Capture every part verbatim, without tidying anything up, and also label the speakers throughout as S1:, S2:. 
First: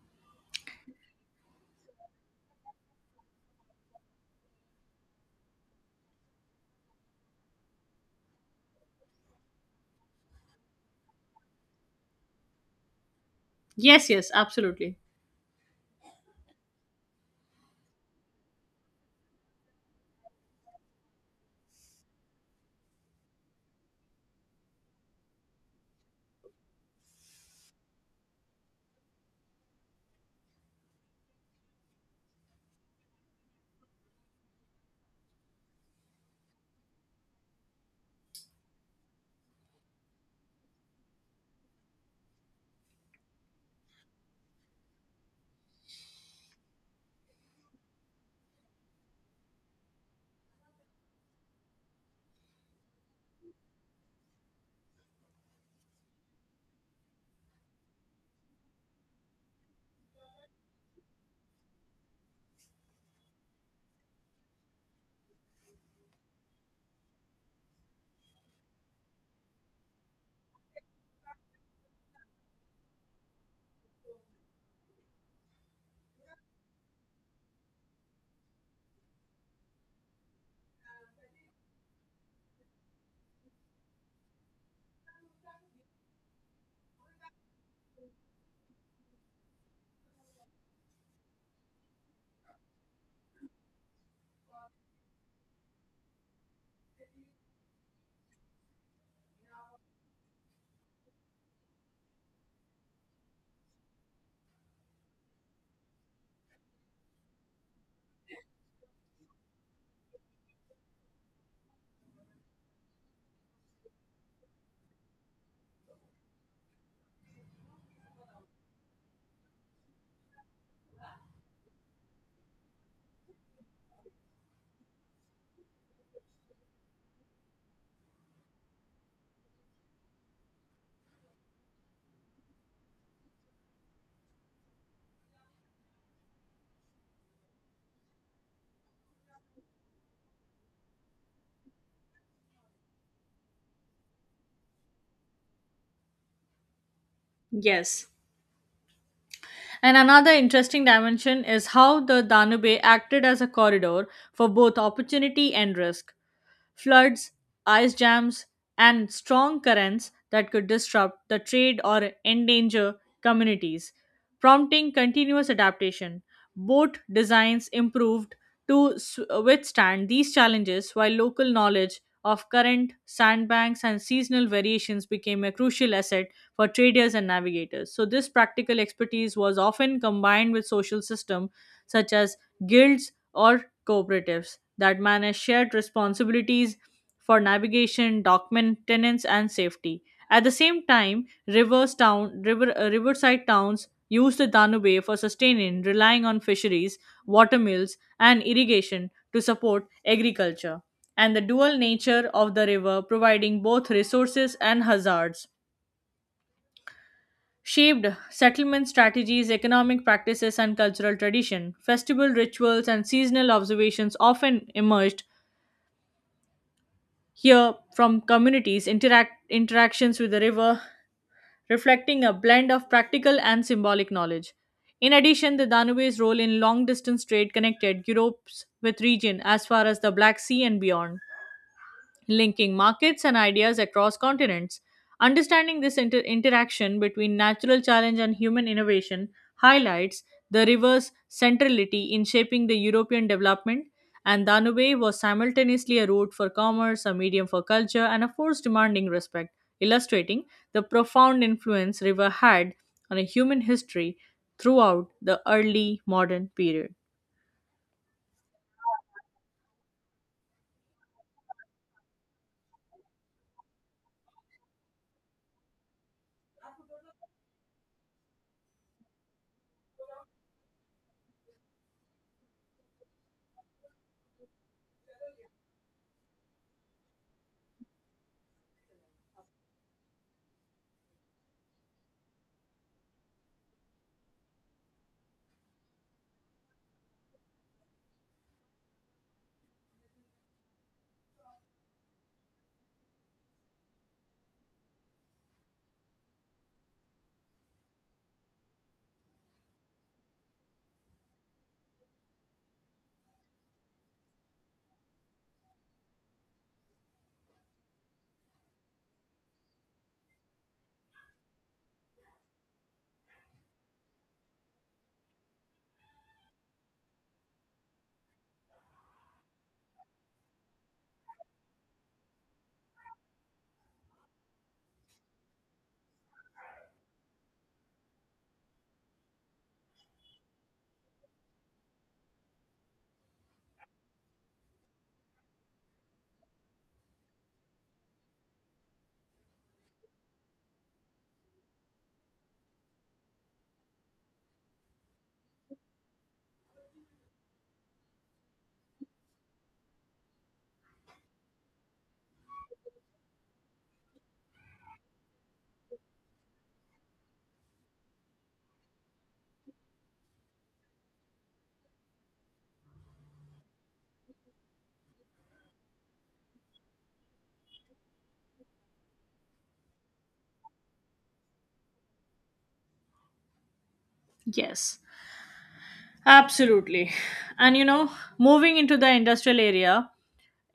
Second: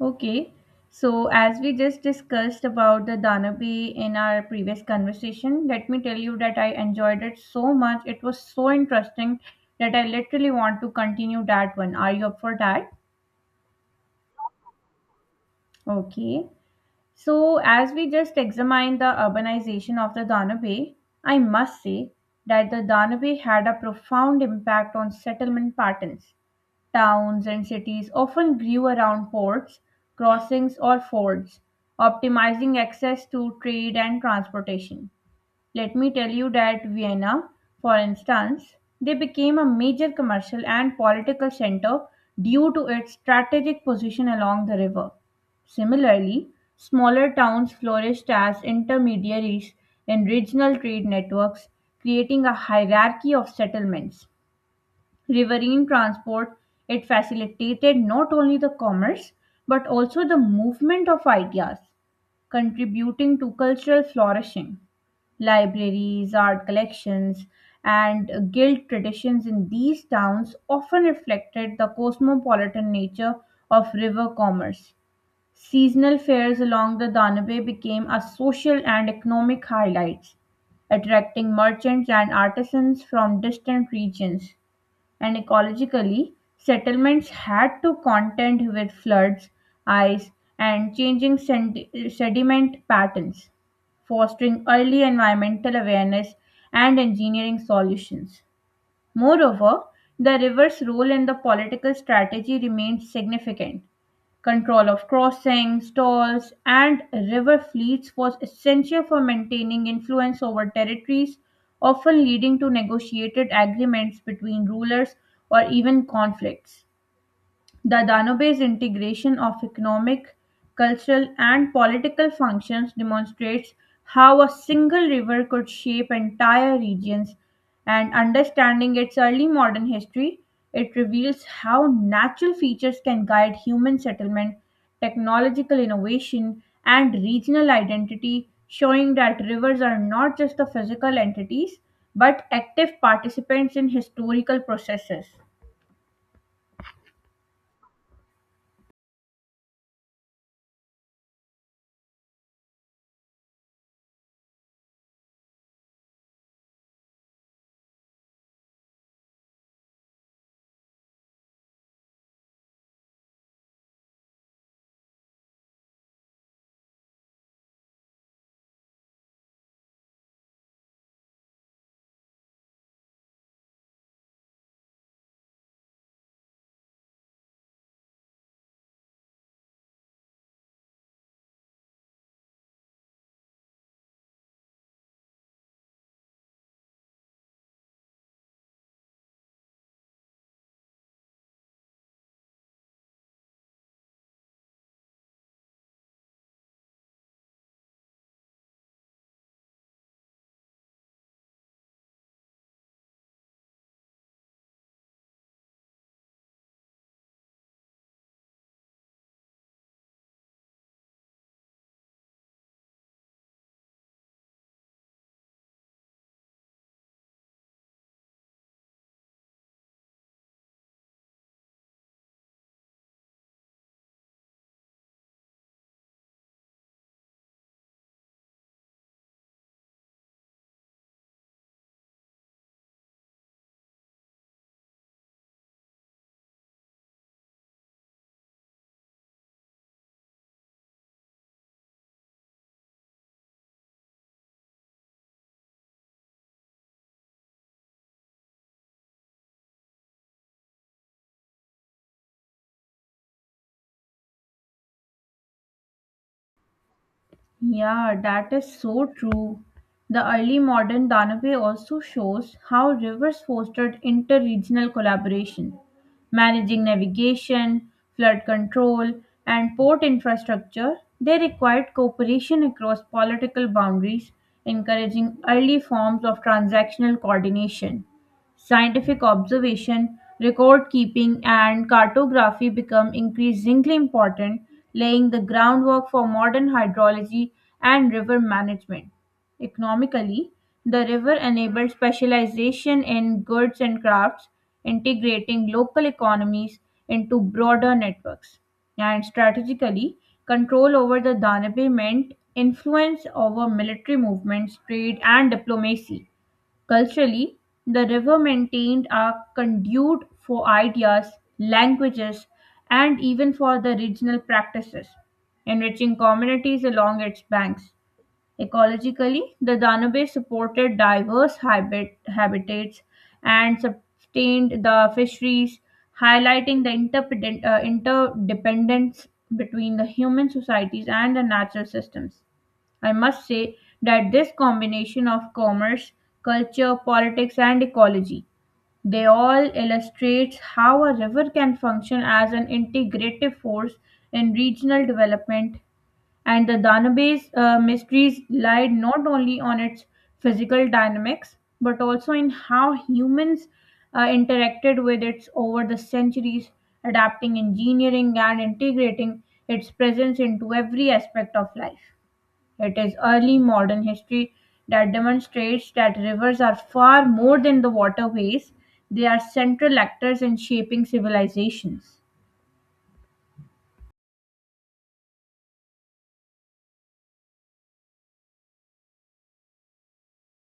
S1: Okay, so as we just discussed about the Danabe in our previous conversation, let me tell you that I enjoyed it so much. It was so interesting that I literally want to continue that one. Are you up for that?
S2: Yes, yes, absolutely.
S1: Okay. So, as we just examined the urbanization of the Danube, I must say that the Danube had a profound impact on settlement patterns. Towns and cities often grew around ports, crossings, or fords, optimizing access to trade and transportation. Let me tell you that Vienna, for instance, they became a major commercial and political center due to its strategic position along the river. Similarly, smaller towns flourished as intermediaries in regional trade networks, creating a hierarchy of settlements. Riverine transport, it facilitated not only the commerce but also the movement of ideas, contributing to cultural flourishing. Libraries, art collections, and guild traditions in these towns often reflected the cosmopolitan nature of river commerce. Seasonal fairs along the Danube became a social and economic highlights, attracting merchants and artisans from distant regions and ecologically, settlements had to contend with floods, ice, and changing sed- sediment patterns, fostering early environmental awareness and engineering solutions. Moreover, the river's role in the political strategy remained significant. Control of crossings, tolls, and river fleets was essential for maintaining influence over territories, often leading to negotiated agreements between rulers or even conflicts. The Danube's integration of economic, cultural, and political functions demonstrates how a single river could shape entire regions, and understanding its early modern history, it reveals how natural features can guide human settlement, technological innovation, and regional identity, showing that rivers are not just the physical entities but active participants in historical processes.
S2: Yes. And another interesting dimension is how the Danube acted as a corridor for both opportunity and risk. Floods, ice jams, and strong currents that could disrupt the trade or endanger communities, prompting continuous adaptation. Boat designs improved to s- withstand these challenges, while local knowledge of current, sandbanks, and seasonal variations became a crucial asset for traders and navigators. So, this practical expertise was often combined with social system such as guilds or cooperatives that manage shared responsibilities for navigation, dock maintenance, and safety. At the same time, rivers town, river, uh, riverside towns use the Danube for sustaining, relying on fisheries, water mills, and irrigation to support agriculture, and the dual nature of the river providing both resources and hazards shaped settlement strategies, economic practices, and cultural tradition. Festival rituals and seasonal observations often emerged here from communities' interact- interactions with the river, reflecting a blend of practical and symbolic knowledge. In addition, the Danube's role in long distance trade connected Europe's with region as far as the Black Sea and beyond, linking markets and ideas across continents. Understanding this inter- interaction between natural challenge and human innovation highlights the river's centrality in shaping the European development, and Danube was simultaneously a route for commerce, a medium for culture, and a force demanding respect, illustrating the profound influence river had on a human history throughout the early modern period.
S1: Yeah, that is so true. The early modern Danube also shows how rivers fostered inter regional collaboration, managing navigation, flood control, and port infrastructure. They required cooperation across political boundaries, encouraging early forms of transactional coordination. Scientific observation, record keeping, and cartography become increasingly important, laying the groundwork for modern hydrology and river management. Economically, the river enabled specialization in goods and crafts, integrating local economies into broader networks. And strategically, control over the Danube meant influence over military movements, trade, and diplomacy. Culturally, the river maintained a conduit for ideas, languages, and even for the regional practices, enriching communities along its banks. Ecologically, the Danube supported diverse habit- habitats and sustained the fisheries, highlighting the interdependen- uh, interdependence between the human societies and the natural systems. I must say that this combination of commerce, culture, politics, and ecology, they all illustrates how a river can function as an integrative force in regional development. And the Danube's uh, mysteries lied not only on its physical dynamics, but also in how humans uh, interacted with it over the centuries, adapting engineering and integrating its presence into every aspect of life. It is early modern history that demonstrates that rivers are far more than the waterways, they are central actors in shaping civilizations.
S2: Yes, absolutely. And you know, moving into the industrial area,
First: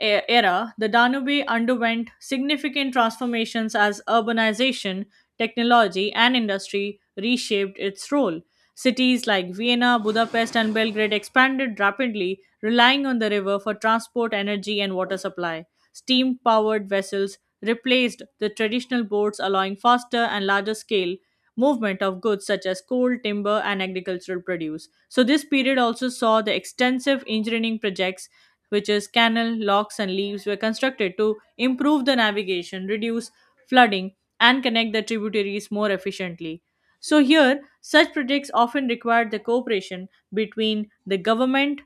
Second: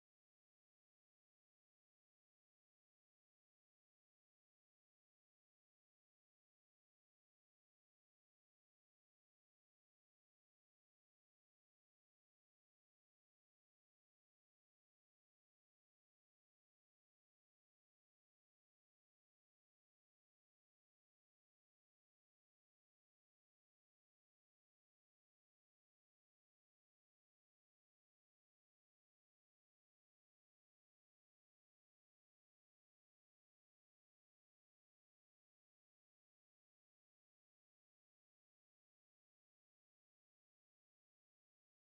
S2: e- era, the Danube underwent significant transformations as urbanization, technology, and industry reshaped its role. Cities like Vienna, Budapest, and Belgrade expanded rapidly, relying on the river for transport, energy, and water supply. Steam powered vessels replaced the traditional boats, allowing faster and larger scale movement of goods such as coal, timber, and agricultural produce. So, this period also saw the extensive engineering projects, which is canal, locks, and leaves, were constructed to improve the navigation, reduce flooding, and connect the tributaries more efficiently. So, here, such projects often required the cooperation between the government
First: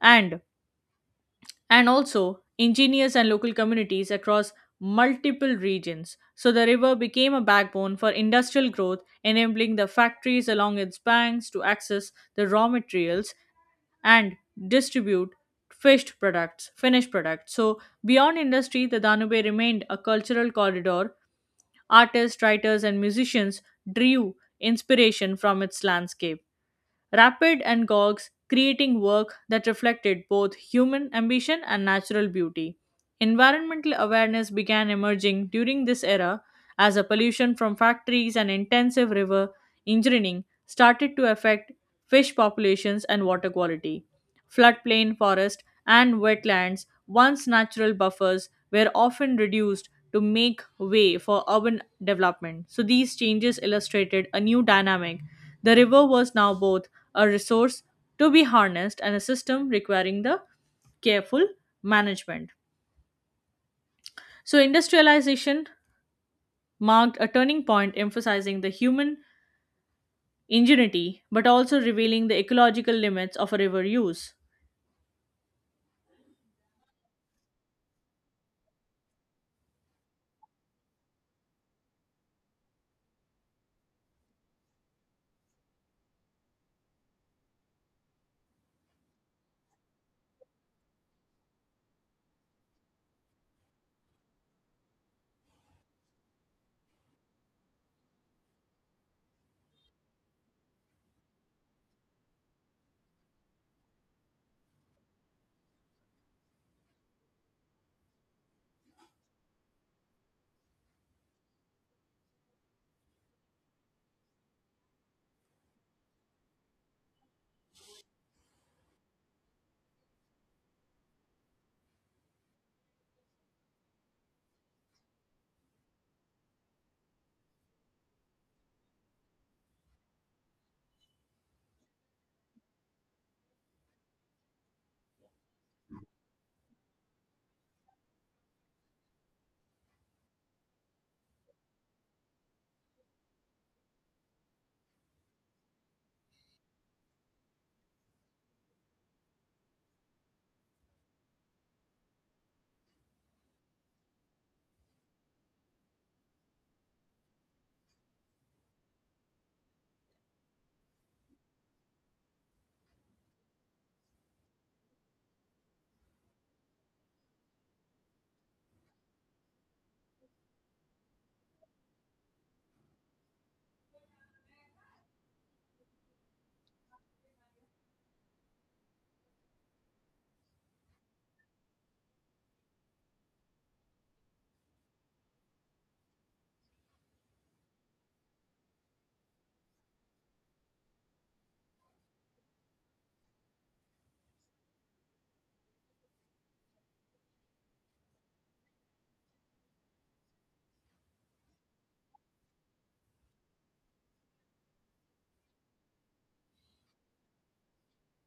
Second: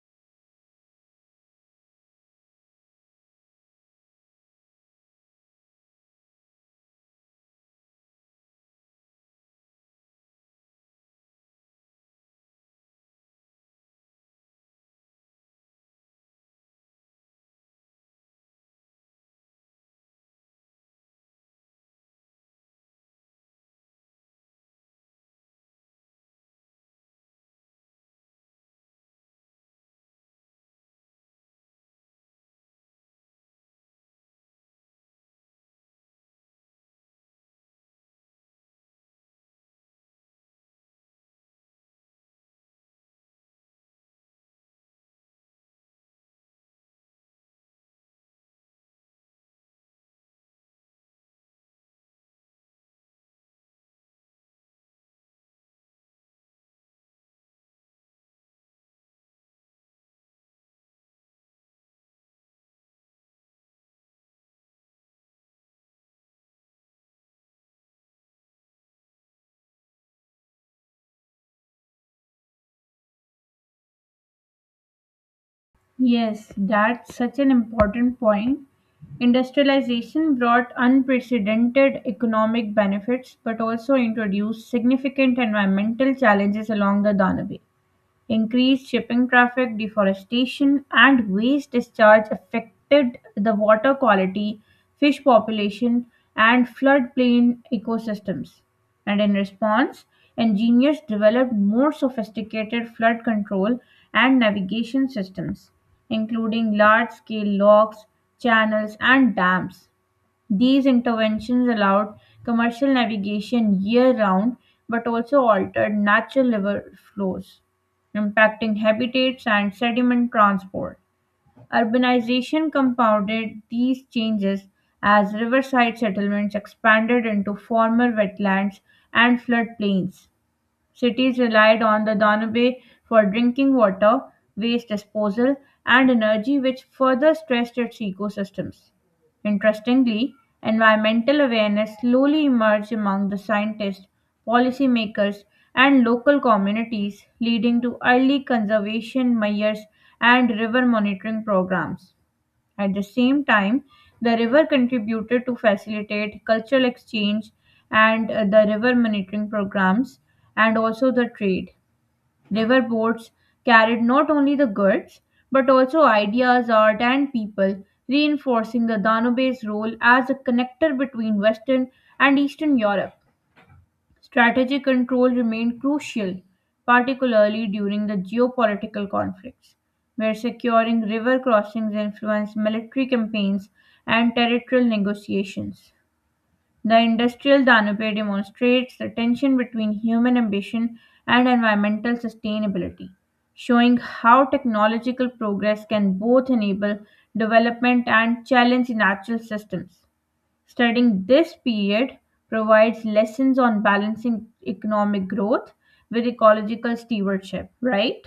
S2: and and also engineers and local communities across multiple regions. So the river became a backbone for industrial growth, enabling the factories along its banks to access the raw materials and distribute fished products, finished products. So beyond industry, the Danube remained a cultural corridor. Artists, writers, and musicians drew inspiration from its landscape. Rapid and Gogs, creating work that reflected both human ambition and natural beauty. Environmental awareness began emerging during this era as a pollution from factories and intensive river engineering started to affect fish populations and water quality. Floodplain forest and wetlands, once natural buffers, were often reduced to make way for urban development. So these changes illustrated a new dynamic. The river was now both a resource to be harnessed and a system requiring the careful management. So industrialization marked a turning point emphasizing the human ingenuity but also revealing the ecological limits of a river use.
S1: Yes, that's such an important point. Industrialization brought unprecedented economic benefits but also introduced significant environmental challenges along the Danube. Increased shipping traffic, deforestation, and waste discharge affected the water quality, fish population, and floodplain ecosystems. And in response, engineers developed more sophisticated flood control and navigation systems, including large scale locks, channels, and dams. These interventions allowed commercial navigation year round but also altered natural river flows, impacting habitats and sediment transport. Urbanization compounded these changes as riverside settlements expanded into former wetlands and floodplains. Cities relied on the Danube for drinking water, waste disposal, and energy, which further stressed its ecosystems. Interestingly, environmental awareness slowly emerged among the scientists, policymakers, and local communities, leading to early conservation measures and river monitoring programs. At the same time, the river contributed to facilitate cultural exchange and uh, the river monitoring programs and also the trade. River boats carried not only the goods but also ideas, art, and people, reinforcing the Danube's role as a connector between Western and Eastern Europe. Strategic control remained crucial, particularly during the geopolitical conflicts, where securing river crossings influenced military campaigns and territorial negotiations. The industrial Danube demonstrates the tension between human ambition and environmental sustainability, showing how technological progress can both enable development and challenge natural systems. Studying this period provides lessons on balancing economic growth with ecological stewardship, right?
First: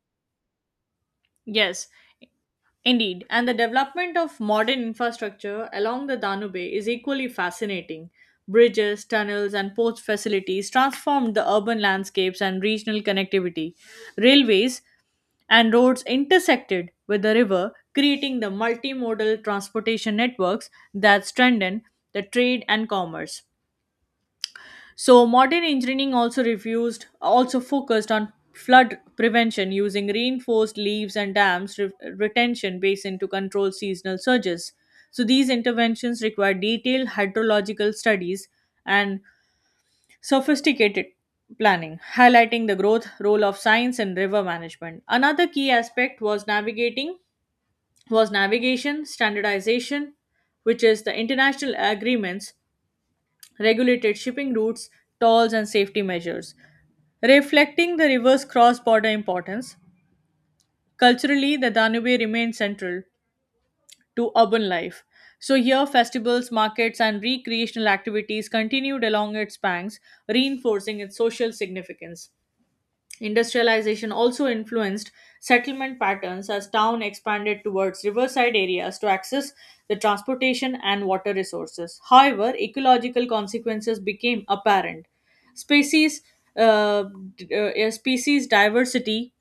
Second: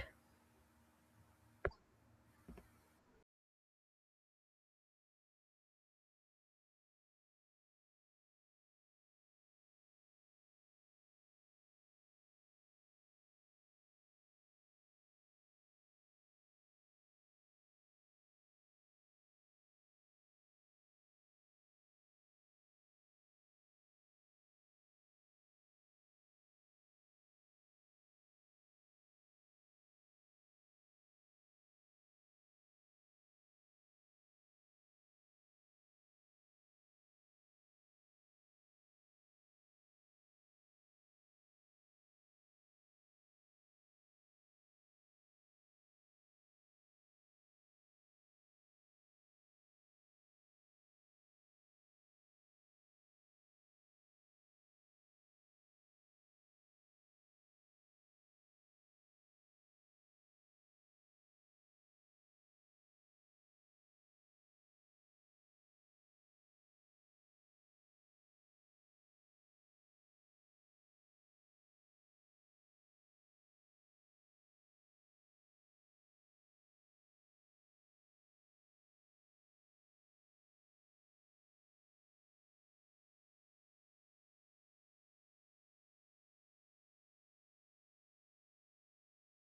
S2: Yes, indeed, and the development of modern infrastructure along the Danube is equally fascinating. Bridges, tunnels, and port facilities transformed the urban landscapes and regional connectivity. Railways and roads intersected with the river, creating the multimodal transportation networks that strengthen the trade and commerce. So modern engineering also refused also focused on flood prevention using reinforced leaves and dams re- retention basin to control seasonal surges. So these interventions require detailed hydrological studies and sophisticated planning, highlighting the growth role of science in river management. Another key aspect was navigating was navigation standardization, which is the international agreements regulated shipping routes, tolls, and safety measures. Reflecting the river's cross border importance, culturally the Danube remains central to urban life. So, here festivals, markets, and recreational activities continued along its banks, reinforcing its social significance. Industrialization also influenced settlement patterns as town expanded towards riverside areas to access the transportation and water resources. However, ecological consequences became apparent. Species uh, d- uh, species diversity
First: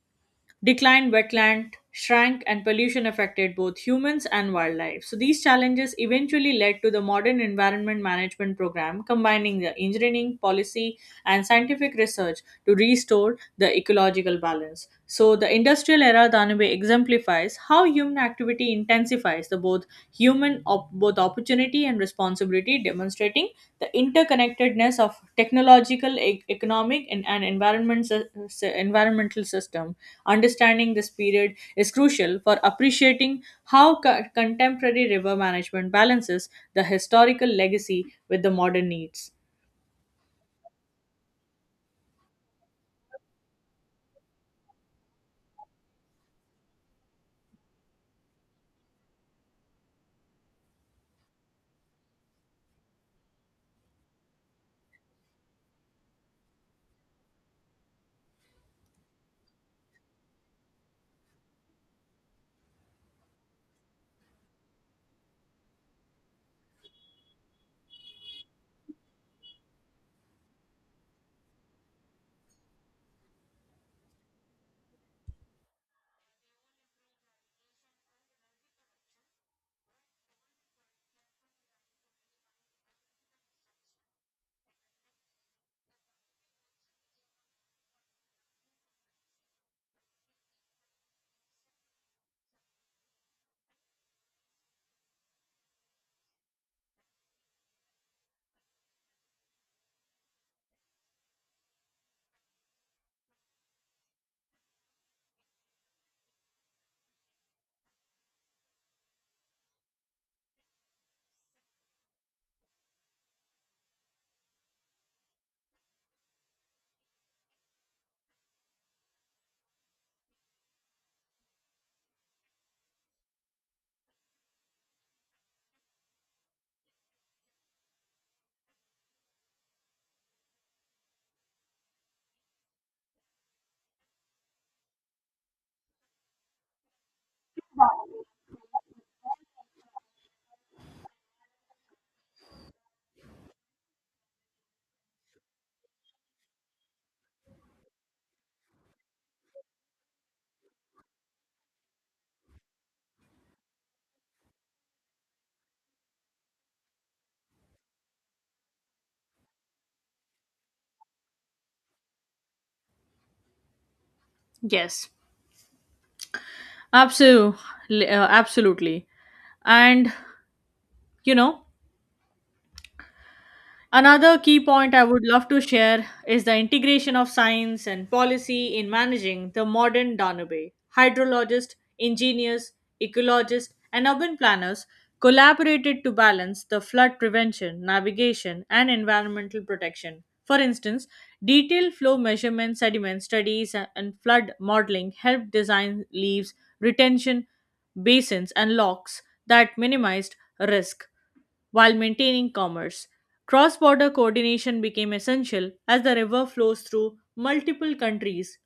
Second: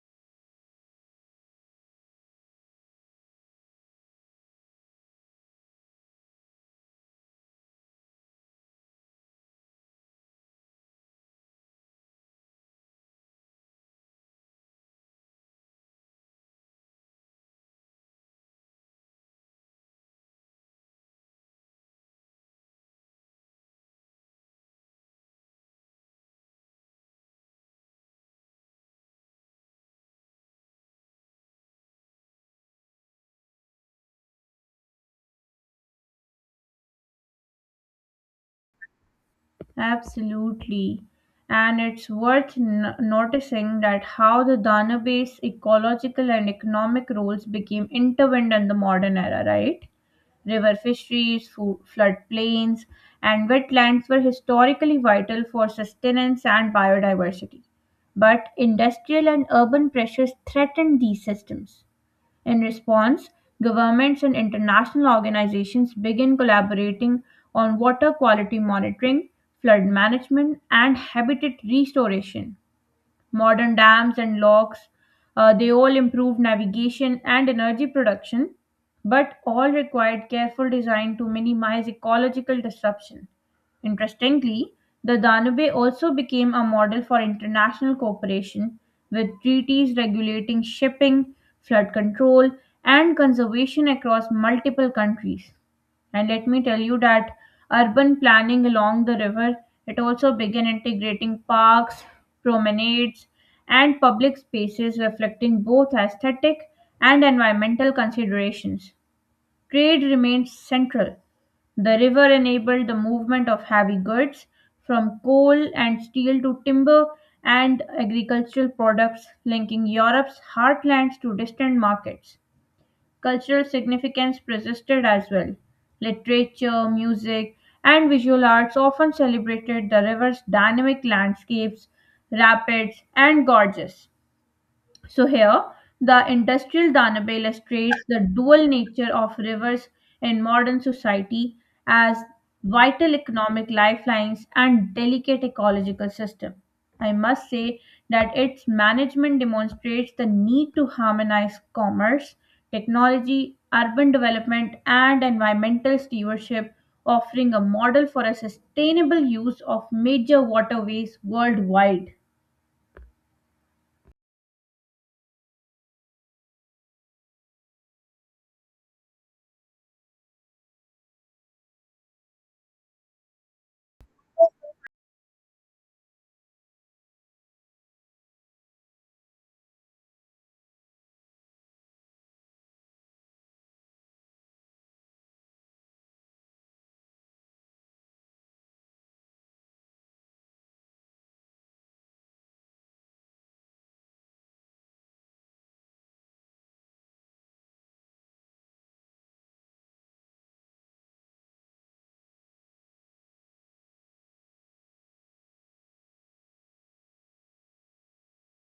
S2: declined, wetland shrank and pollution affected both humans and wildlife. So these challenges eventually led to the modern environment management program combining the engineering, policy and scientific research to restore the ecological balance. So the industrial era Danabe exemplifies how human activity intensifies the both human op- both opportunity and responsibility demonstrating the interconnectedness of technological, e- economic and, and environment, sy- sy- environmental system. Understanding this period is crucial for appreciating how co- contemporary river management balances the historical legacy with the modern needs.
S1: Absolutely. And it's worth n- noticing that how the Danube's ecological and economic roles became intertwined in the modern era, right? River fisheries, fo- floodplains, and wetlands were historically vital for sustenance and biodiversity. But industrial and urban pressures threatened these systems. In response, governments and international organizations begin collaborating on water quality monitoring, flood management, and habitat restoration modern dams and locks. Uh, they all improved navigation and energy production, but all required careful design to minimize ecological disruption. Interestingly, the Danube also became a model for international cooperation, with treaties regulating shipping, flood control, and conservation across multiple countries. And let me tell you that urban planning along the river, it also began integrating parks, promenades, and public spaces reflecting both aesthetic and environmental considerations. Trade remained central. The river enabled the movement of heavy goods from coal and steel to timber and agricultural products, linking Europe's heartlands to distant markets. Cultural significance persisted as well. Literature, music, and visual arts often celebrated the river's dynamic landscapes, rapids, and gorges. So here, the industrial Danube illustrates the dual nature of rivers in modern society as vital economic lifelines and delicate ecological system. I must say that its management demonstrates the need to harmonize commerce, technology, urban development, and environmental stewardship, offering a model for a sustainable use of major waterways worldwide.
S2: Yes, absolutely, absolutely. And you know, another key point I would love to share is the integration of science and policy in managing the modern Danube. Hydrologists, engineers, ecologists, and urban planners collaborated to balance the flood prevention, navigation, and environmental protection. For instance, detailed flow measurements, sediment studies, a- and flood modeling helped design leaves, retention basins, and locks that minimized risk while maintaining commerce. Cross border coordination became essential as the river flows through multiple countries,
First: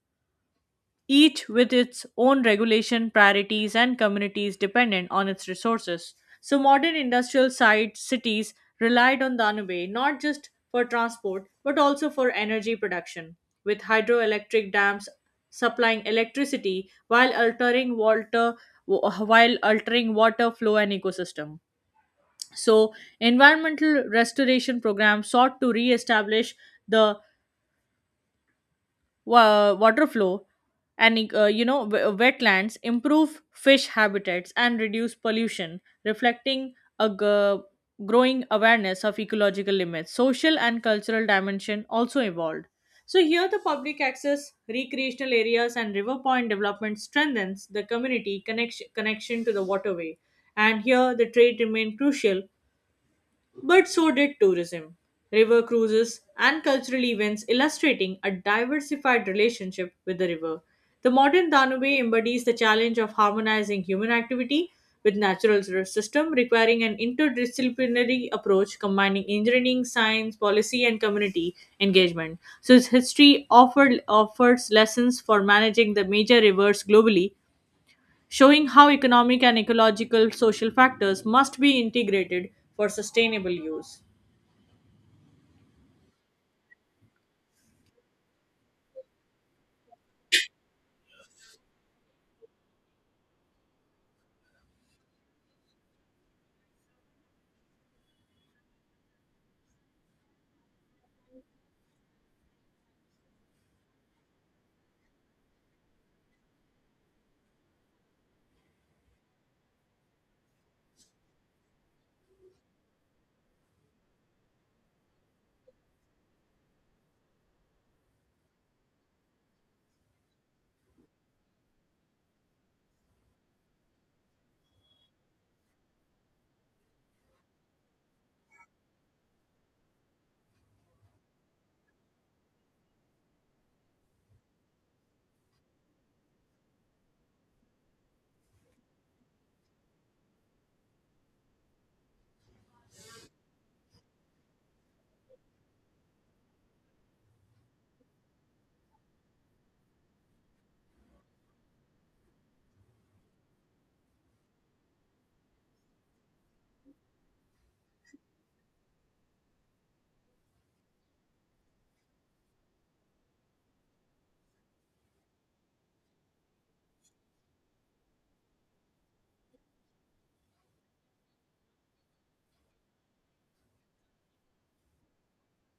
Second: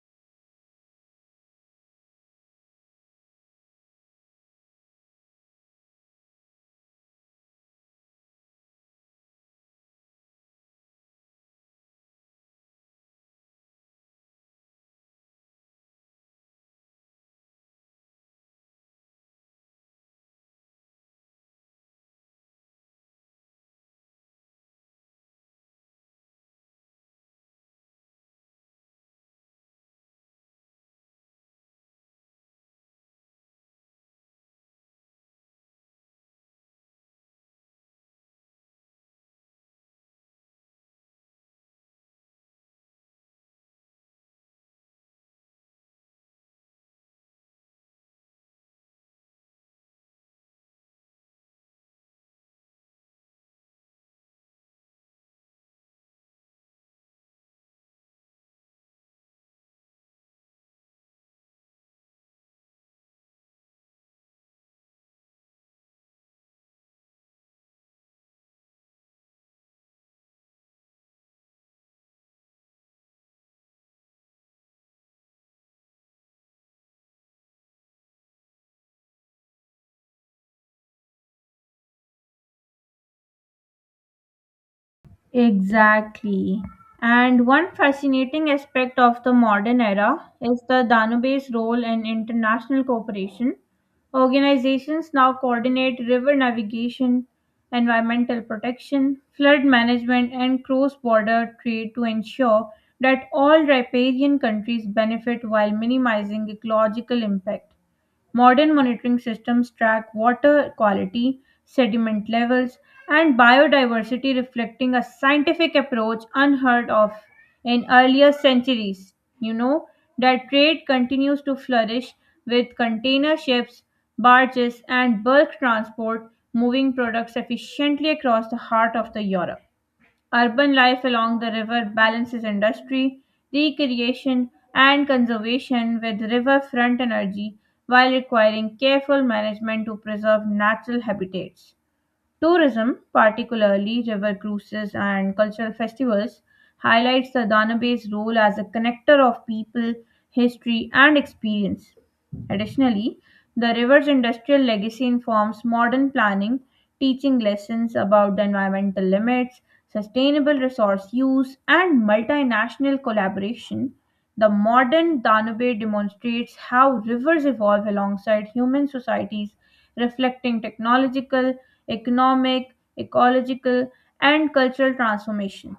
S2: each with its own regulation, priorities, and communities dependent on its resources. So, modern industrial site cities relied on Danube not just for transport but also for energy production, with hydroelectric dams supplying electricity while altering water while altering water flow and ecosystem. So, environmental restoration program sought to re-establish the wa- water flow and uh, you know w- wetlands, improve fish habitats, and reduce pollution, reflecting a g- growing awareness of ecological limits. Social and cultural dimension also evolved. So here, the public access, recreational areas, and river point development strengthens the community connection connection to the waterway. And here, the trade remained crucial but so did tourism, river cruises, and cultural events illustrating a diversified relationship with the river. The modern Danube embodies the challenge of harmonizing human activity with natural resource system requiring an interdisciplinary approach combining engineering science policy and community engagement so its history offered, offers lessons for managing the major rivers globally showing how economic and ecological social factors must be integrated for sustainable use.
S1: Exactly. And one fascinating aspect of the modern era is the Danube's role in international cooperation. Organizations now coordinate river navigation, environmental protection, flood management, and cross border trade to ensure that all riparian countries benefit while minimizing ecological impact. Modern monitoring systems track water quality, sediment levels, and biodiversity, reflecting a scientific approach unheard of in earlier centuries. You know that trade continues to flourish with container ships, barges, and bulk transport moving products efficiently across the heart of the Europe. Urban life along the river balances industry, recreation, and conservation with riverfront energy while requiring careful management to preserve natural habitats. Tourism, particularly river cruises and cultural festivals, highlights the Danube's role as a connector of people, history, and experience. Additionally, the river's industrial legacy informs modern planning, teaching lessons about the environmental limits, sustainable resource use, and multinational collaboration. The modern Danube demonstrates how rivers evolve alongside human societies, reflecting technological, economic, ecological, and cultural transformation.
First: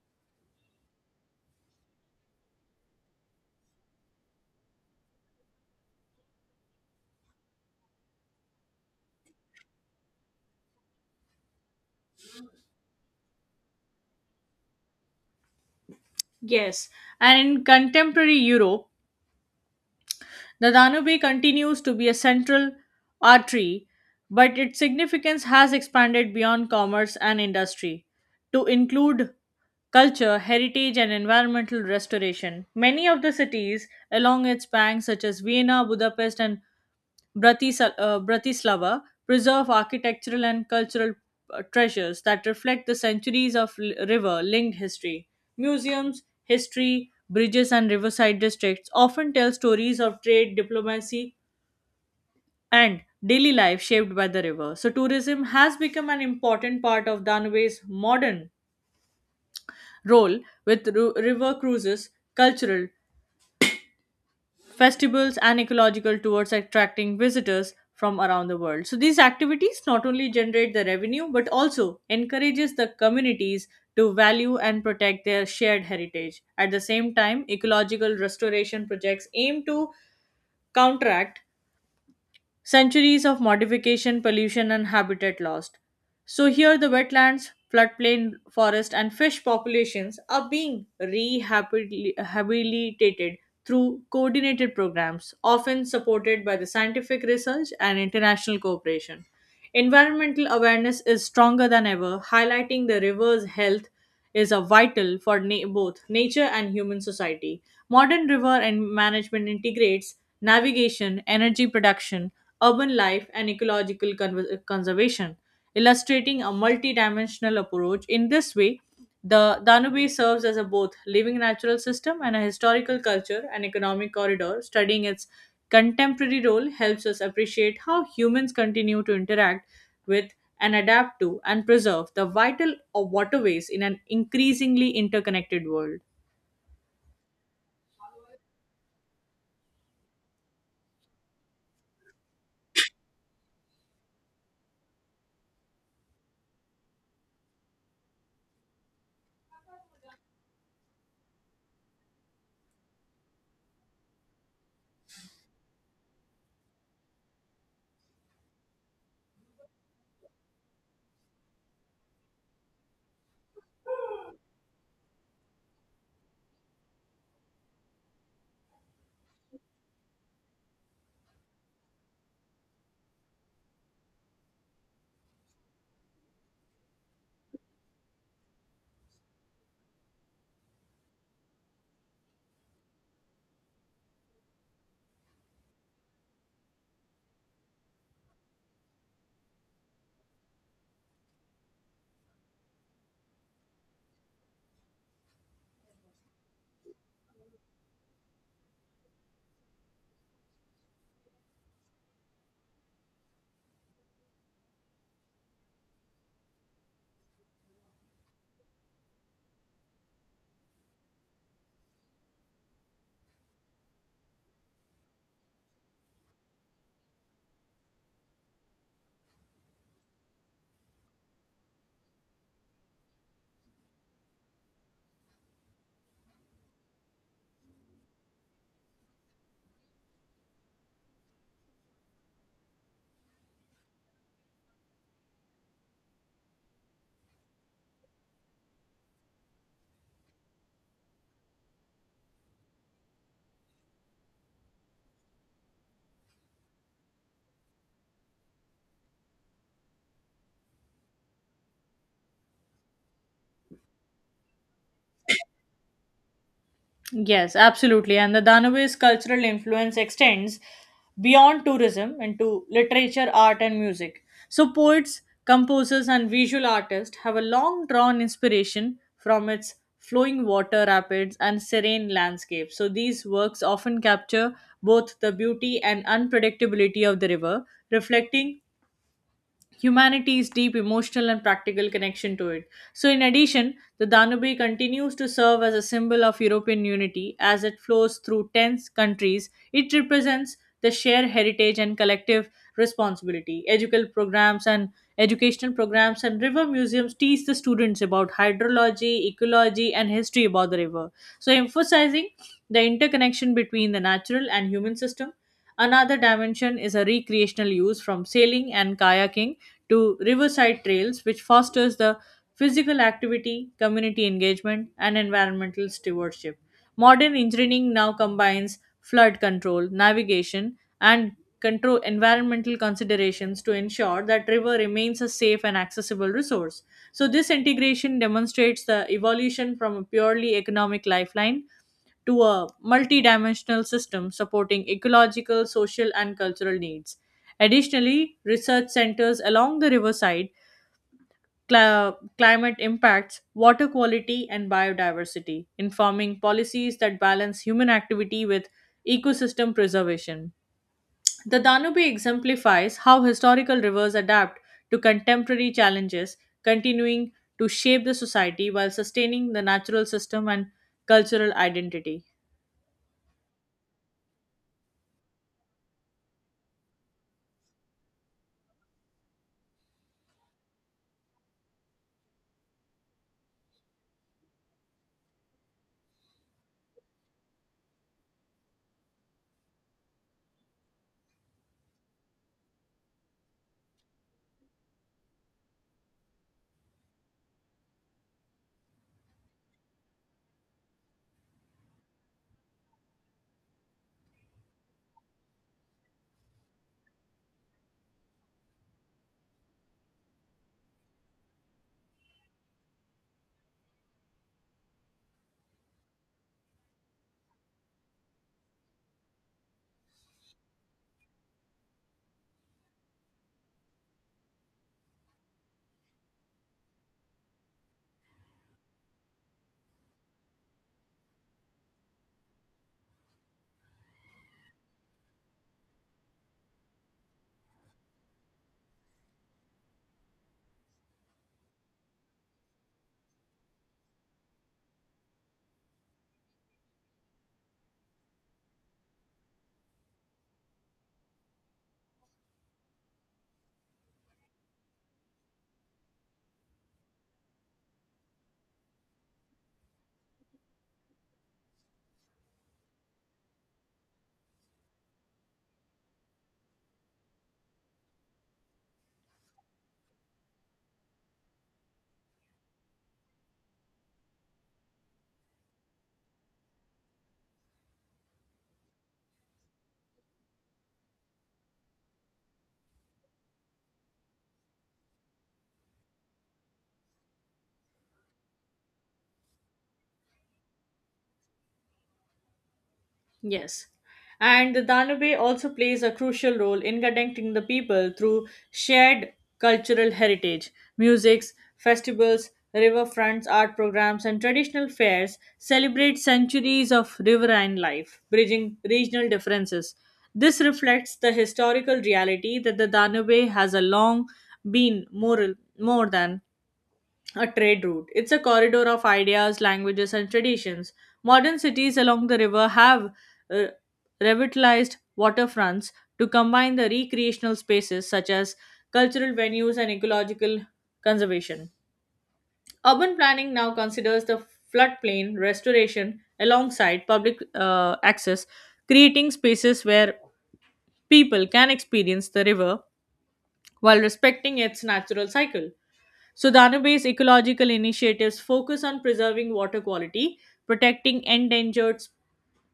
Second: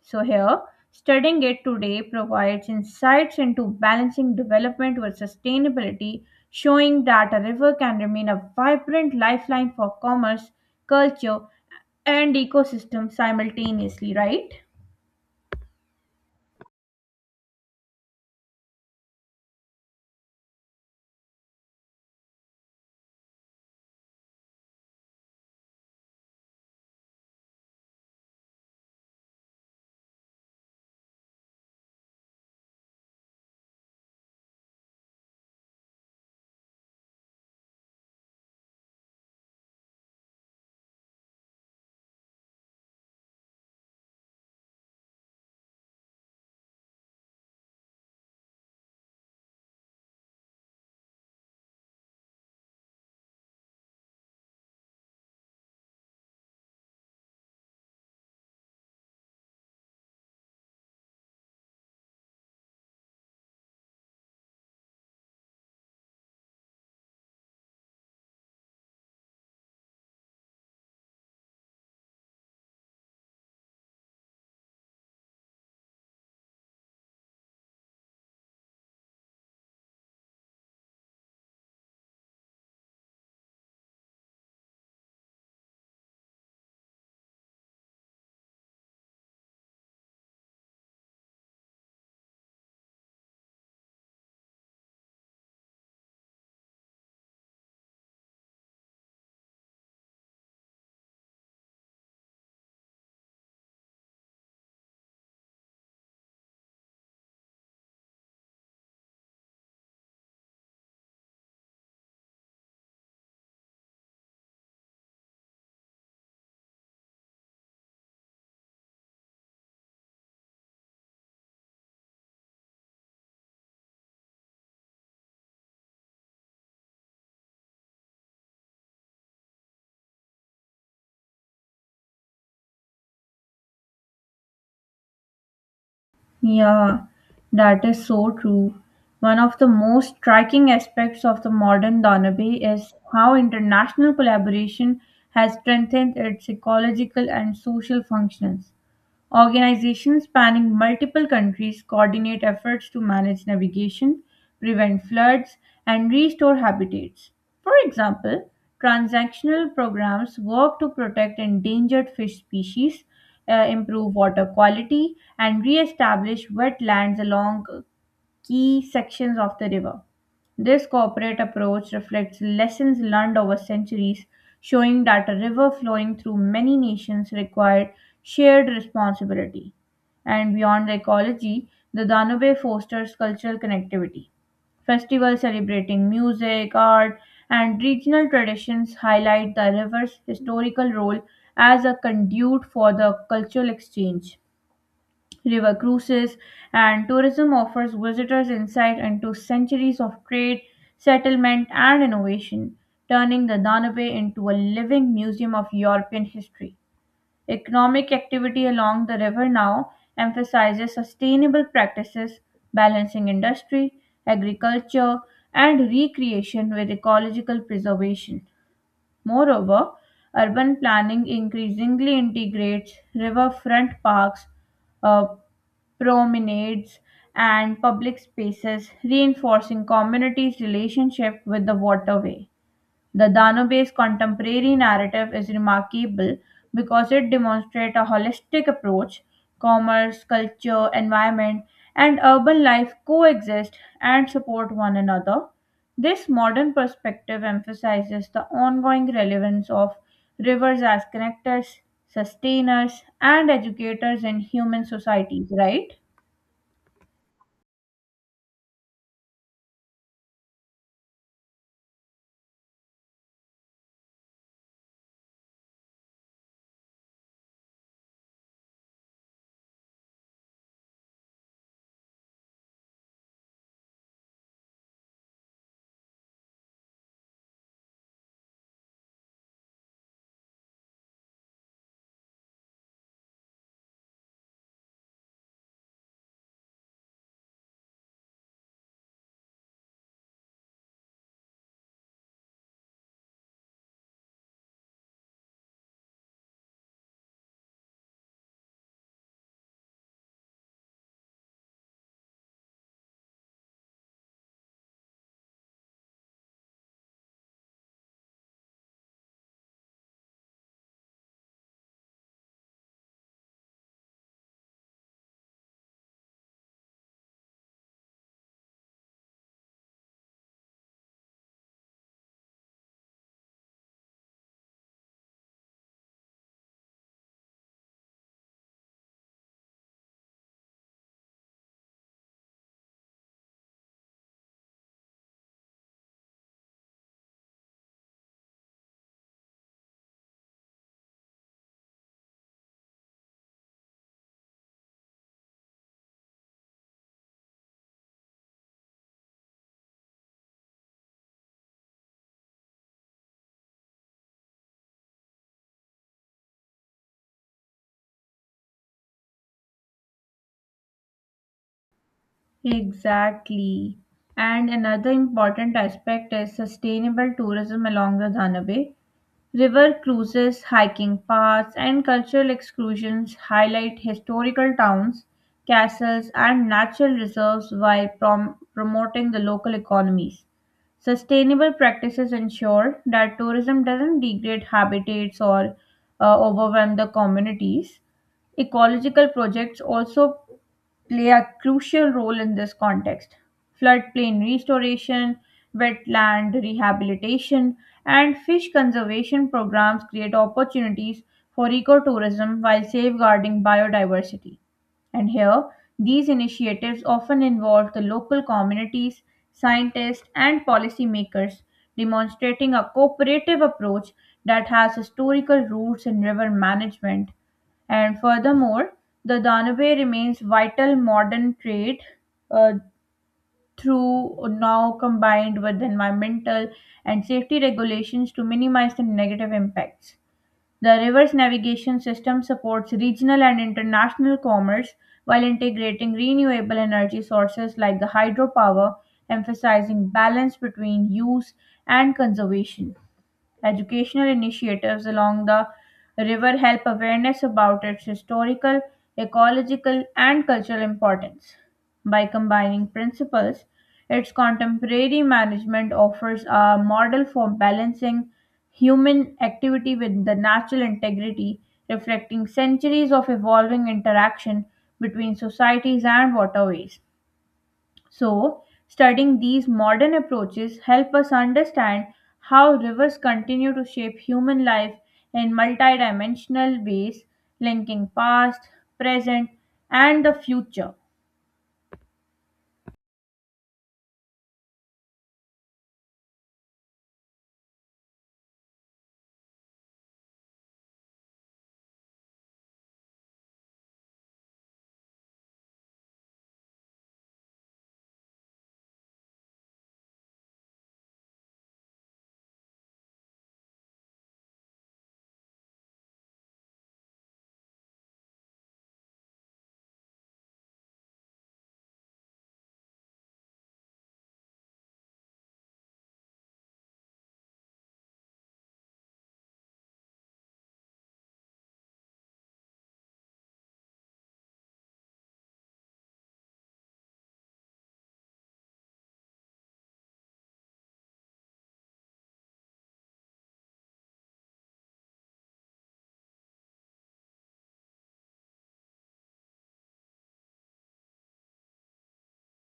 S1: So, here, studying it today provides insights into balancing development with sustainability, showing that a river can remain a vibrant lifeline for commerce, culture, and ecosystem simultaneously, right?
S2: Yes, and in contemporary Europe, the Danube continues to be a central artery, but its significance has expanded beyond commerce and industry to include culture, heritage, and environmental restoration. Many of the cities along its banks, such as Vienna, Budapest, and Bratis- uh, Bratislava preserve architectural and cultural uh, treasures that reflect the centuries of l- river linked history. Museums, history, bridges, and riverside districts often tell stories of trade, diplomacy, and daily life shaped by the river. So, tourism has become an important part of Danub's modern role with ru- river cruises, cultural, festivals and ecological tours attracting visitors from around the world so these activities not only generate the revenue but also encourages the communities to value and protect their shared heritage at the same time ecological restoration projects aim to counteract centuries of modification, pollution, and habitat lost. So, here the wetlands, floodplain, forest, and fish populations are being rehabilitated through coordinated programs, often supported by the scientific research and international cooperation. Environmental awareness is stronger than ever, highlighting the river's health is a vital for na- both nature and human society. Modern river and management integrates navigation, energy production, urban life, and ecological conver- conservation, illustrating a multidimensional approach. In this way, the Danube serves as a both living natural system and a historical culture and economic corridor. Studying its contemporary role helps us appreciate how humans continue to interact with and adapt to and preserve the vital waterways in an increasingly interconnected world.
S1: Yeah, that is so true. One of the most striking aspects of the modern Donabe is how international collaboration has strengthened its ecological and social functions. Organizations spanning multiple countries coordinate efforts to manage navigation, prevent floods, and restore habitats. For example, transactional programs work to protect endangered fish species, uh, improve water quality, and re establish wetlands along key sections of the river. This corporate approach reflects lessons learned over centuries, showing that a river flowing through many nations required shared responsibility. And beyond the ecology, the Danube fosters cultural connectivity. Festivals celebrating music, art, and regional traditions highlight the river's historical role as a conduit for the cultural exchange river cruises, and tourism offers visitors insight into centuries of trade, settlement, and innovation, turning the Danube into a living museum of European history. Economic activity along the river now emphasizes sustainable practices, balancing industry, agriculture, and recreation with ecological preservation. Moreover, urban planning increasingly integrates riverfront parks, uh, promenades, and public spaces, reinforcing communities' relationship with the waterway. The Danube's contemporary narrative is remarkable because it demonstrates a holistic approach. Commerce, culture, environment, and urban life coexist and support one another. This modern perspective emphasizes the ongoing relevance of rivers as connectors, sustainers, and educators in human societies, right?
S2: Yes, absolutely. And the Danube's cultural influence extends beyond tourism into literature, art, and music. So, poets, composers, and visual artists have a long drawn inspiration from its flowing water rapids and serene landscapes. So, these works often capture both the beauty and unpredictability of the river, reflecting humanity's deep emotional and practical connection to it. So, in addition, the Danube continues to serve as a symbol of European unity as it flows through ten countries. It represents the shared heritage and collective responsibility. Educational programs and educational programs and river museums teach the students about hydrology, ecology, and history about the river. So, emphasizing the interconnection between the natural and human system. Another dimension is a recreational use from sailing and kayaking to riverside trails, which fosters the physical activity, community engagement, and environmental stewardship. Modern engineering now combines flood control, navigation, and control environmental considerations to ensure that river remains a safe and accessible resource. So this integration demonstrates the evolution from a purely economic lifeline to a multidimensional system supporting ecological, social, and cultural needs. Additionally, research centers along the riverside cl- climate impacts, water quality, and biodiversity, informing policies that balance human activity with ecosystem preservation. The Danube exemplifies how historical rivers adapt to contemporary challenges, continuing to shape the society while sustaining the natural system and cultural identity.
S1: Exactly. And another important aspect is sustainable tourism along the Danube. River cruises, hiking paths, and cultural excursions highlight historical towns, castles, and natural reserves while prom- promoting the local economies. Sustainable practices ensure that tourism doesn't degrade habitats or uh, overwhelm the communities. Ecological projects also play a crucial role in this context. Floodplain restoration, wetland rehabilitation, and fish conservation programs create opportunities for ecotourism while safeguarding biodiversity. And here, these initiatives often involve the local communities, scientists, and policymakers, demonstrating a cooperative approach that has historical roots in river management and furthermore, the Danube remains vital modern trade uh, through now combined with environmental and safety regulations to minimize the negative impacts. The river's navigation system supports regional and international commerce while integrating renewable energy sources like the hydropower, emphasizing balance between use and conservation. Educational initiatives along the river help awareness about its historical, ecological, and cultural importance. By combining principles, its contemporary management offers a model for balancing human activity with the natural integrity, reflecting centuries of evolving interaction between societies and waterways. So, studying these modern approaches help us understand how rivers continue to shape human life in multidimensional ways, linking past, present, and the future.
S2: Yes. And the Danube also plays a crucial role in connecting the people through shared cultural heritage. Musics, festivals, riverfronts, art programs, and traditional fairs celebrate centuries of riverine life, bridging regional differences. This reflects the historical reality that the Danube has a long been moral, more than a trade route. It's a corridor of ideas, languages, and traditions. Modern cities along the river have uh, revitalized waterfronts to combine the recreational spaces such as cultural venues and ecological conservation. Urban planning now considers the floodplain restoration alongside public uh, access, creating spaces where people can experience the river while respecting its natural cycle. Sudana based ecological initiatives focus on preserving water quality, protecting endangered s-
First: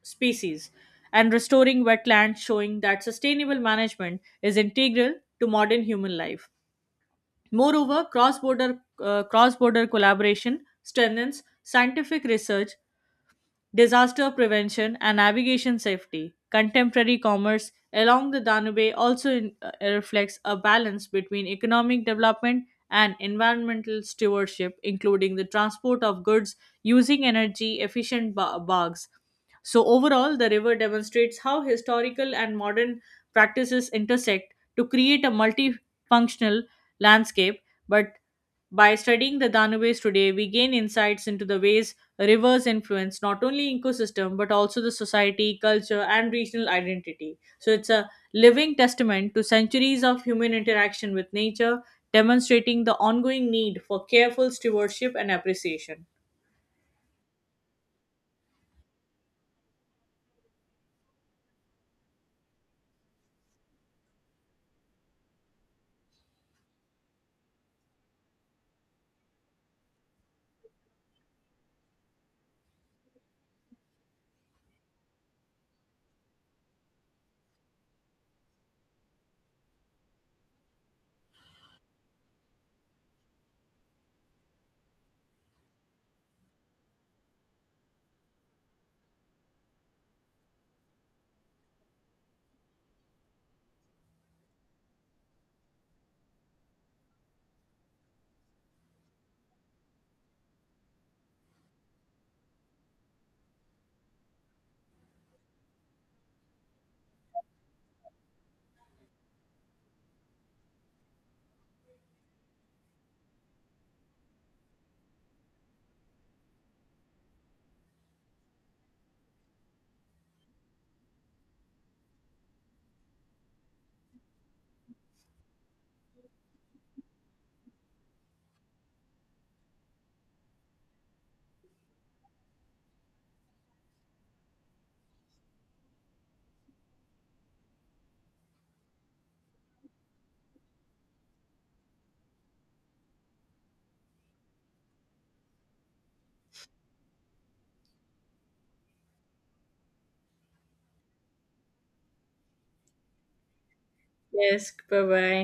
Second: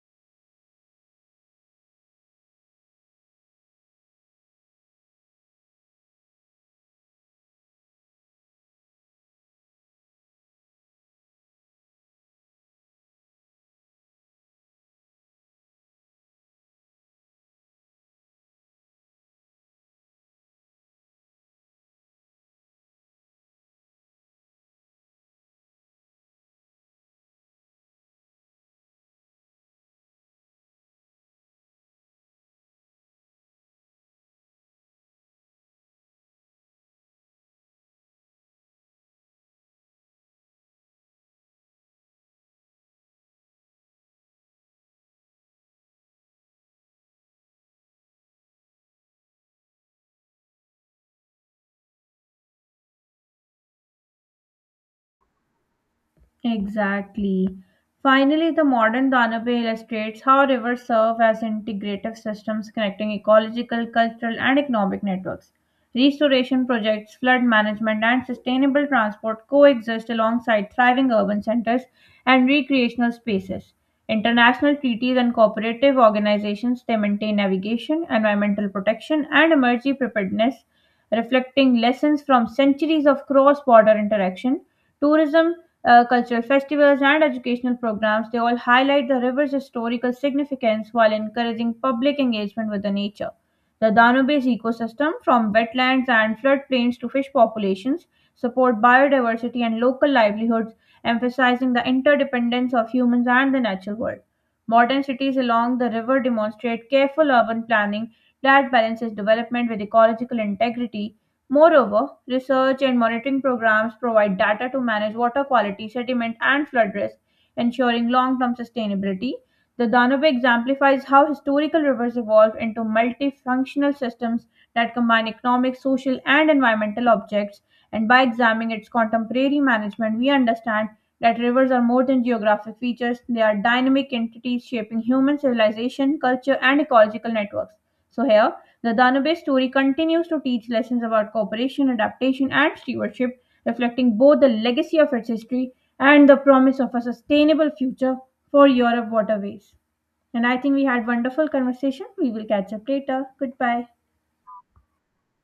S2: species, and restoring wetlands, showing that sustainable management is integral to modern human life. Moreover, cross border cross border collaboration strengthens scientific research disaster prevention and navigation safety. Contemporary commerce along the Danube also in- uh, reflects a balance between economic development and environmental stewardship, including the transport of goods using energy efficient ba- bags. So, overall, the river demonstrates how historical and modern practices intersect to create a multifunctional landscape, but by studying the Danube's today, we gain insights into the ways rivers influence not only ecosystem but also the society, culture, and regional identity. So it's a living testament to centuries of human interaction with nature, demonstrating the ongoing need for careful stewardship and appreciation.
S1: Exactly. Finally, the modern Danube illustrates how rivers serve as integrative systems connecting ecological, cultural, and economic networks. Restoration projects, flood management, and sustainable transport coexist alongside thriving urban centers and recreational spaces. International treaties and cooperative organizations they maintain navigation, environmental protection, and emergency preparedness, reflecting lessons from centuries of cross-border interaction tourism uh, cultural festivals, and educational programs. They all highlight the river's historical significance while encouraging public engagement with the nature. The Danube ecosystem, from wetlands and floodplains to fish populations, support biodiversity and local livelihoods, emphasizing the interdependence of humans and the natural world. Modern cities along the river demonstrate careful urban planning that balances development with ecological integrity. Moreover, research and monitoring programs provide data to manage water quality, sediment, and flood risk, ensuring long term sustainability. The Danube exemplifies how historical rivers evolved into multifunctional systems that combine economic, social, and environmental objects. And by examining its contemporary management, we understand that rivers are more than geographic features, they are dynamic entities shaping human civilization, culture, and ecological networks. So, here, the Danube story continues to teach lessons about cooperation, adaptation, and stewardship, reflecting both the legacy of its history and the promise of a sustainable future for Europe waterways. And I think we had wonderful conversation. We will catch up later. Goodbye.
S2: Yes, bye bye.